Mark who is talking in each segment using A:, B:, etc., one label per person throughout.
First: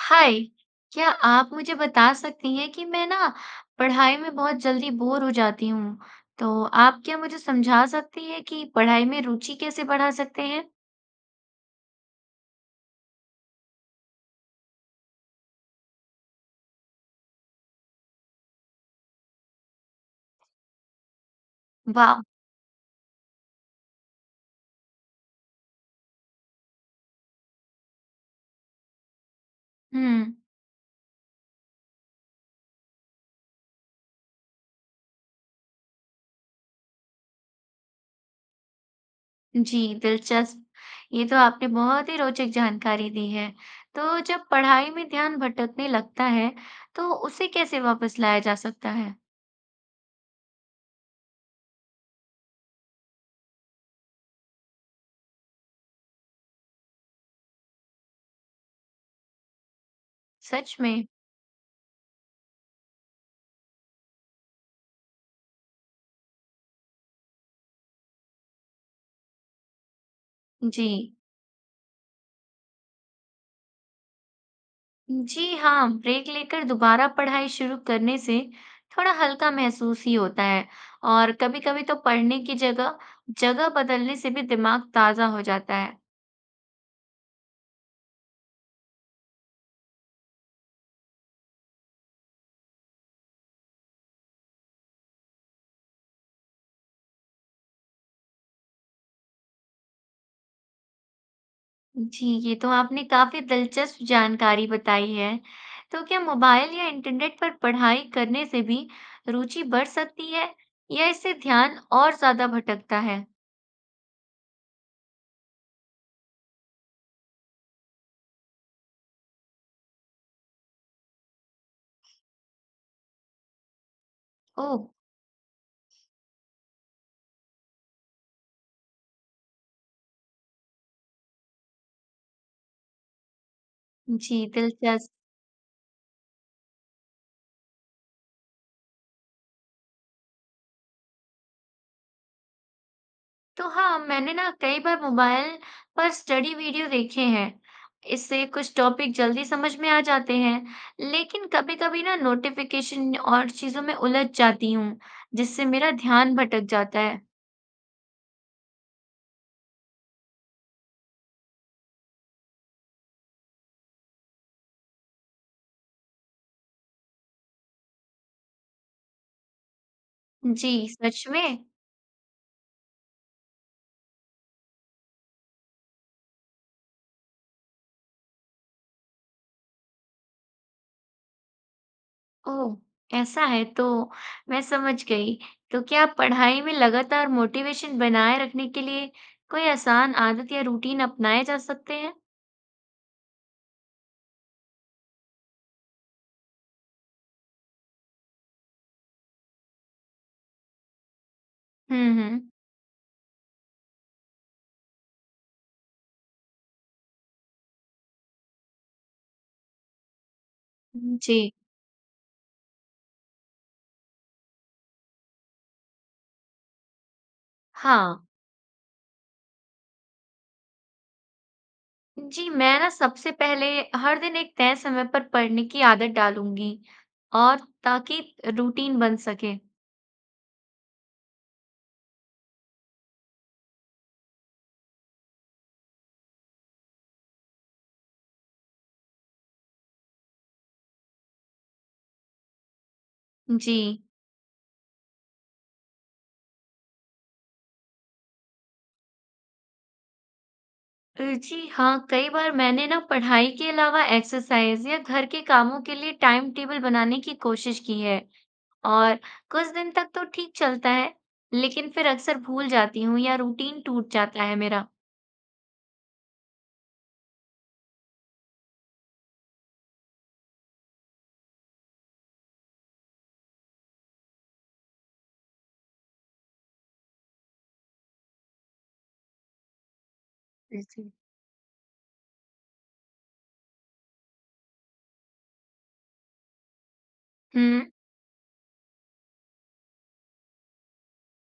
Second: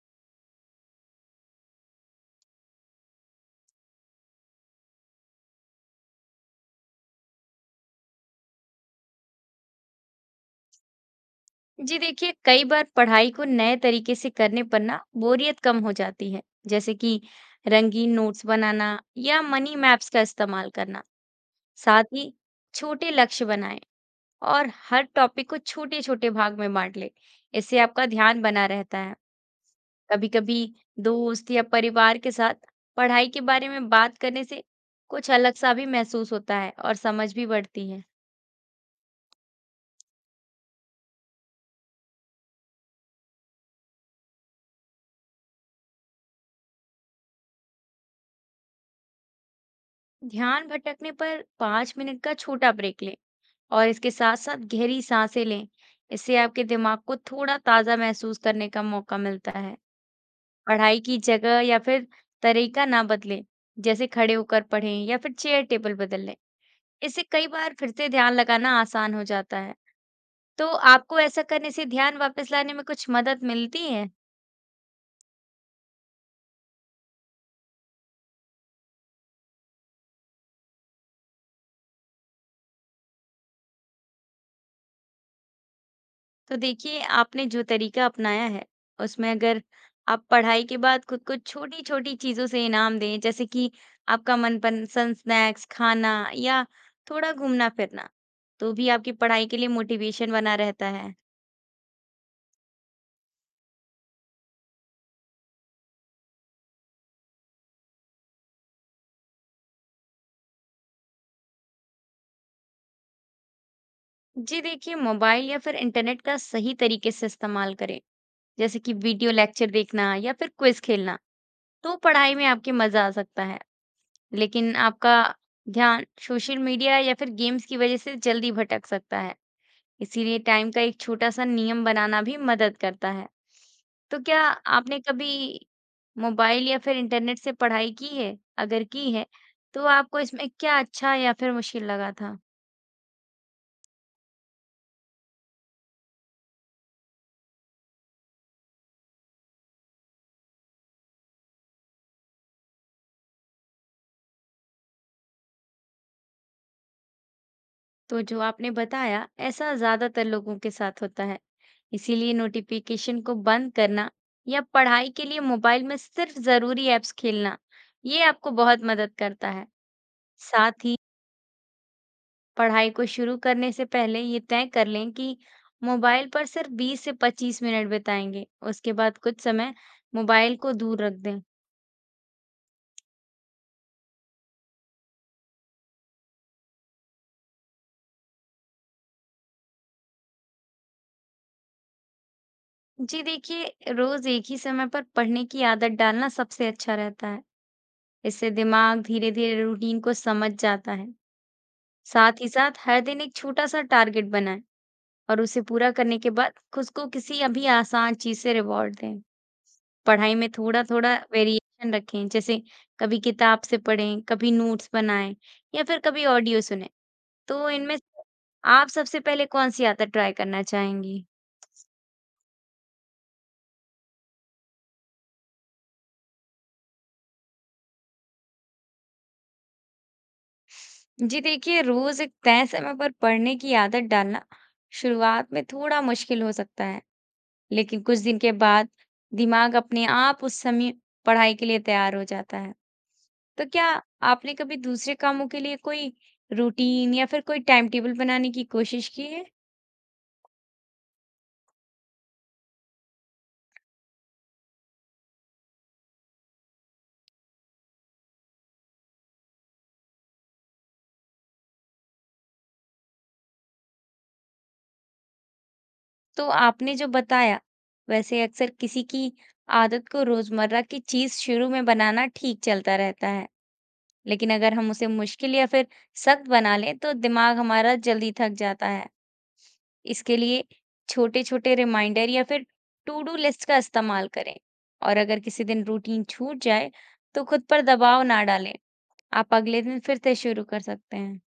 A: हाय। क्या आप मुझे बता सकती हैं कि मैं ना पढ़ाई में बहुत जल्दी बोर हो जाती हूँ। तो आप क्या मुझे समझा सकती हैं कि पढ़ाई में रुचि कैसे बढ़ा सकते हैं।
B: जी देखिए, कई बार पढ़ाई को नए तरीके से करने पर ना बोरियत कम हो जाती है। जैसे कि रंगीन नोट्स बनाना या मनी मैप्स का इस्तेमाल करना। साथ
A: वाह।
B: ही छोटे लक्ष्य बनाएं और हर टॉपिक को छोटे छोटे भाग में बांट लें। इससे आपका ध्यान बना रहता है। कभी
A: हम्म।
B: कभी दोस्त या परिवार के साथ पढ़ाई के बारे में बात करने से कुछ अलग सा भी महसूस होता है और समझ भी बढ़ती है।
A: जी दिलचस्प। ये तो आपने बहुत ही रोचक जानकारी दी है। तो जब पढ़ाई में ध्यान भटकने लगता है तो उसे कैसे वापस लाया जा सकता है।
B: ध्यान भटकने पर 5 मिनट का छोटा ब्रेक लें और इसके साथ-साथ गहरी साँसें लें। इससे आपके दिमाग को थोड़ा ताज़ा महसूस करने का मौका मिलता है।
A: सच
B: पढ़ाई
A: में।
B: की जगह या फिर तरीका ना बदलें, जैसे खड़े होकर पढ़ें या फिर चेयर टेबल बदल लें। इससे कई बार फिर से ध्यान लगाना आसान हो जाता है। तो
A: जी।
B: आपको ऐसा करने से ध्यान वापस लाने में कुछ मदद मिलती है?
A: जी हाँ, ब्रेक लेकर दोबारा पढ़ाई शुरू करने से थोड़ा हल्का महसूस ही होता है। और कभी-कभी तो पढ़ने की जगह जगह बदलने से भी दिमाग ताजा हो जाता है।
B: तो देखिए, आपने जो तरीका अपनाया है, उसमें अगर आप पढ़ाई के बाद खुद को छोटी-छोटी चीज़ों से इनाम दें, जैसे कि आपका मनपसंद स्नैक्स खाना या थोड़ा घूमना-फिरना, तो भी आपकी पढ़ाई के लिए मोटिवेशन बना रहता है।
A: जी ये तो आपने काफी दिलचस्प जानकारी बताई है। तो क्या मोबाइल या इंटरनेट पर पढ़ाई करने से भी रुचि बढ़ सकती है, या इससे ध्यान और ज्यादा भटकता है।
B: जी देखिए, मोबाइल या फिर इंटरनेट का सही तरीके से इस्तेमाल करें, जैसे कि वीडियो लेक्चर देखना या फिर क्विज़ खेलना, तो पढ़ाई में आपके मज़ा आ सकता है। लेकिन
A: ओह।
B: आपका ध्यान सोशल मीडिया या फिर गेम्स की वज़ह से जल्दी भटक सकता है। इसीलिए टाइम का एक छोटा-सा नियम बनाना भी मदद करता है। तो
A: जी
B: क्या आपने
A: दिलचस्प।
B: कभी मोबाइल या फिर इंटरनेट से पढ़ाई की है? अगर की है, तो आपको इसमें क्या अच्छा या फिर मुश्किल लगा था?
A: तो हाँ, मैंने ना कई बार मोबाइल पर स्टडी वीडियो देखे हैं। इससे कुछ टॉपिक जल्दी समझ में आ जाते हैं। लेकिन कभी कभी ना नोटिफिकेशन और चीजों में उलझ जाती हूँ, जिससे मेरा ध्यान भटक जाता है।
B: तो जो आपने बताया, ऐसा ज़्यादातर लोगों के साथ होता है। इसीलिए नोटिफ़िकेशन को बंद करना या पढ़ाई के लिए मोबाइल में सिर्फ़ ज़रूरी ऐप्स खेलना, ये आपको बहुत मदद करता है।
A: जी
B: साथ ही
A: सच में।
B: पढ़ाई को शुरू करने से पहले ये तय कर लें कि मोबाइल पर सिर्फ 20 से 25 मिनट बिताएंगे। उसके बाद कुछ समय मोबाइल को दूर रख दें।
A: ओह, ऐसा है। तो मैं समझ गई। तो क्या पढ़ाई में लगातार मोटिवेशन बनाए रखने के लिए कोई आसान आदत या रूटीन अपनाए जा सकते हैं।
B: जी देखिए, रोज एक ही समय पर पढ़ने की आदत डालना सबसे अच्छा रहता है। इससे दिमाग धीरे-धीरे रूटीन को समझ जाता है।
A: हम्म।
B: साथ ही साथ हर दिन एक छोटा सा टारगेट बनाएं और उसे पूरा करने के बाद खुद को किसी अभी आसान चीज़ से रिवॉर्ड दें। पढ़ाई में थोड़ा-थोड़ा
A: जी।
B: वेरिएशन रखें, जैसे कभी किताब से पढ़ें, कभी नोट्स बनाएँ या फिर कभी ऑडियो सुनें। तो इनमें से
A: हाँ।
B: आप सबसे पहले कौन-सी आदत ट्राई करना चाहेंगी?
A: जी, मैं ना सबसे पहले हर दिन एक तय समय पर पढ़ने की आदत डालूँगी और ताकि रूटीन बन सके।
B: जी देखिए, रोज़ एक तय समय पर पढ़ने की आदत डालना शुरुआत में थोड़ा मुश्किल हो सकता है, लेकिन कुछ दिन के बाद दिमाग अपने आप उस समय पढ़ाई के लिए तैयार हो जाता है। तो
A: जी।
B: क्या आपने कभी दूसरे कामों के लिए कोई रूटीन या फिर कोई टाइम टेबल बनाने की कोशिश की है?
A: जी हाँ, कई बार मैंने ना पढ़ाई के अलावा एक्सरसाइज़ या घर के कामों के लिए टाइम टेबल बनाने की कोशिश की है। और कुछ दिन तक तो ठीक चलता है, लेकिन फिर अक्सर भूल जाती हूँ या रूटीन टूट जाता है मेरा।
B: तो आपने जो बताया, वैसे अक्सर किसी की आदत को रोज़मर्रा की चीज़ शुरू में बनाना ठीक चलता रहता है, लेकिन अगर हम उसे मुश्किल या फिर सख्त बना लें, तो दिमाग हमारा जल्दी थक जाता है। इसके लिए
A: जी।
B: छोटे-छोटे रिमाइंडर या फिर टू डू लिस्ट का इस्तेमाल करें, और अगर किसी दिन रूटीन छूट जाए, तो खुद
A: हुँ।
B: पर दबाव ना डालें। आप अगले दिन फिर से शुरू कर सकते हैं।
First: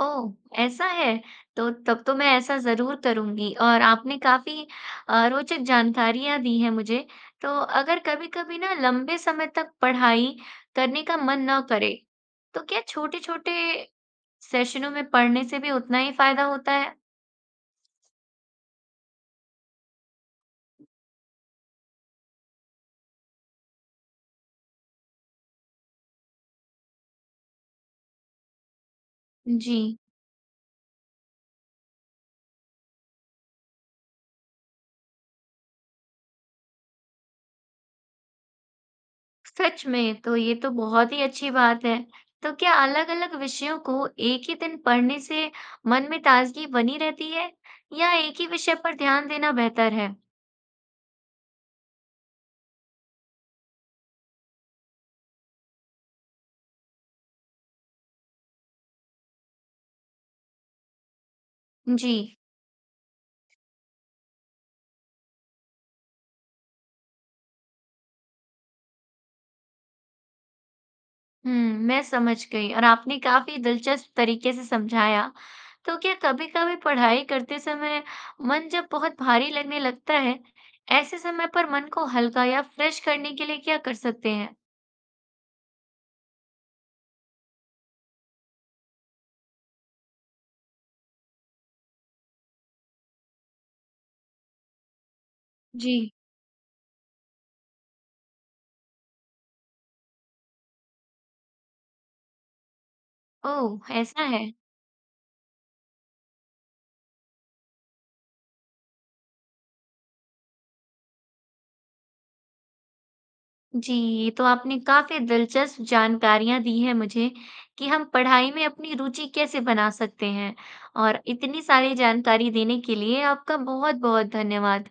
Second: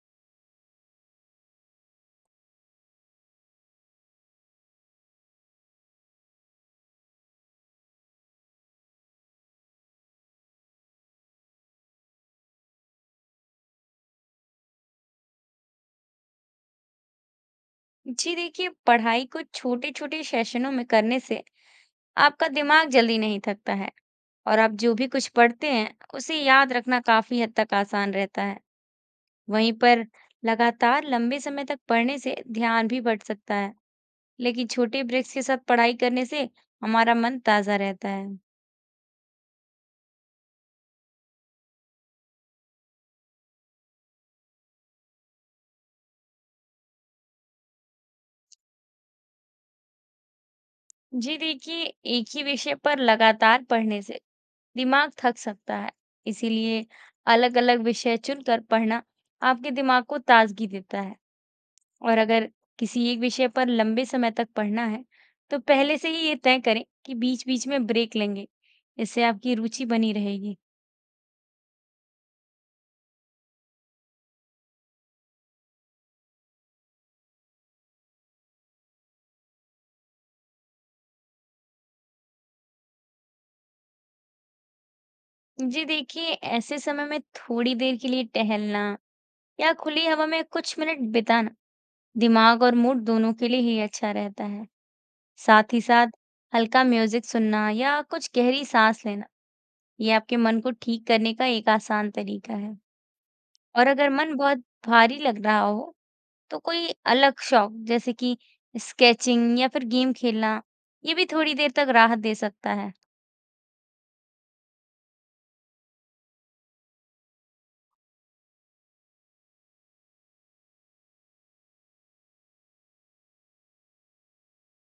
A: ओह! ऐसा है? तो तब तो मैं ऐसा ज़रूर करूँगी, और आपने काफ़ी रोचक जानकारियाँ दी हैं मुझे। तो अगर कभी-कभी ना लंबे समय तक पढ़ाई करने का मन ना करे, तो क्या छोटे-छोटे सेशनों में पढ़ने से भी उतना ही फ़ायदा होता है?
B: जी देखिए, पढ़ाई को छोटे-छोटे सेशनों में करने से आपका दिमाग जल्दी नहीं थकता है और आप जो भी कुछ पढ़ते हैं, उसे याद रखना काफ़ी हद तक आसान रहता है। वहीं
A: जी,
B: पर लगातार लंबे समय तक पढ़ने से ध्यान भी बढ़ सकता है, लेकिन छोटे ब्रेक्स के साथ पढ़ाई करने से हमारा मन ताज़ा रहता है।
A: सच में, तो ये तो बहुत ही अच्छी बात है। तो क्या अलग-अलग विषयों को एक ही दिन पढ़ने से मन में ताज़गी बनी रहती है, या एक ही विषय पर ध्यान देना बेहतर है?
B: जी देखिए, एक ही विषय पर लगातार पढ़ने से दिमाग थक सकता है, इसीलिए अलग-अलग विषय चुनकर पढ़ना आपके दिमाग को ताज़गी देता है।
A: जी।
B: और अगर किसी एक विषय पर लंबे समय तक पढ़ना है, तो पहले से ही ये तय करें कि बीच-बीच में ब्रेक लेंगे। इससे आपकी रुचि बनी रहेगी।
A: मैं समझ गई और आपने काफी दिलचस्प तरीके से समझाया। तो क्या कभी-कभी पढ़ाई करते समय मन जब बहुत भारी लगने लगता है, ऐसे समय पर मन को हल्का या फ्रेश करने के लिए क्या कर सकते हैं?
B: जी देखिए, ऐसे समय में थोड़ी देर के लिए टहलना या खुली हवा में कुछ मिनट बिताना, दिमाग और मूड दोनों के लिए ही अच्छा रहता है। साथ ही
A: जी।
B: साथ हल्का म्यूजिक सुनना या कुछ गहरी सांस लेना, ये आपके मन को ठीक करने का एक आसान तरीका है। और
A: ओह,
B: अगर
A: ऐसा
B: मन
A: है।
B: बहुत भारी लग रहा हो, तो कोई अलग शौक जैसे कि स्केचिंग या फिर गेम खेलना, ये भी थोड़ी देर तक राहत दे सकता है।
A: जी, ये तो आपने काफी दिलचस्प जानकारियां दी हैं मुझे कि हम पढ़ाई में अपनी रुचि कैसे बना सकते हैं। और इतनी सारी जानकारी देने के लिए आपका बहुत-बहुत धन्यवाद।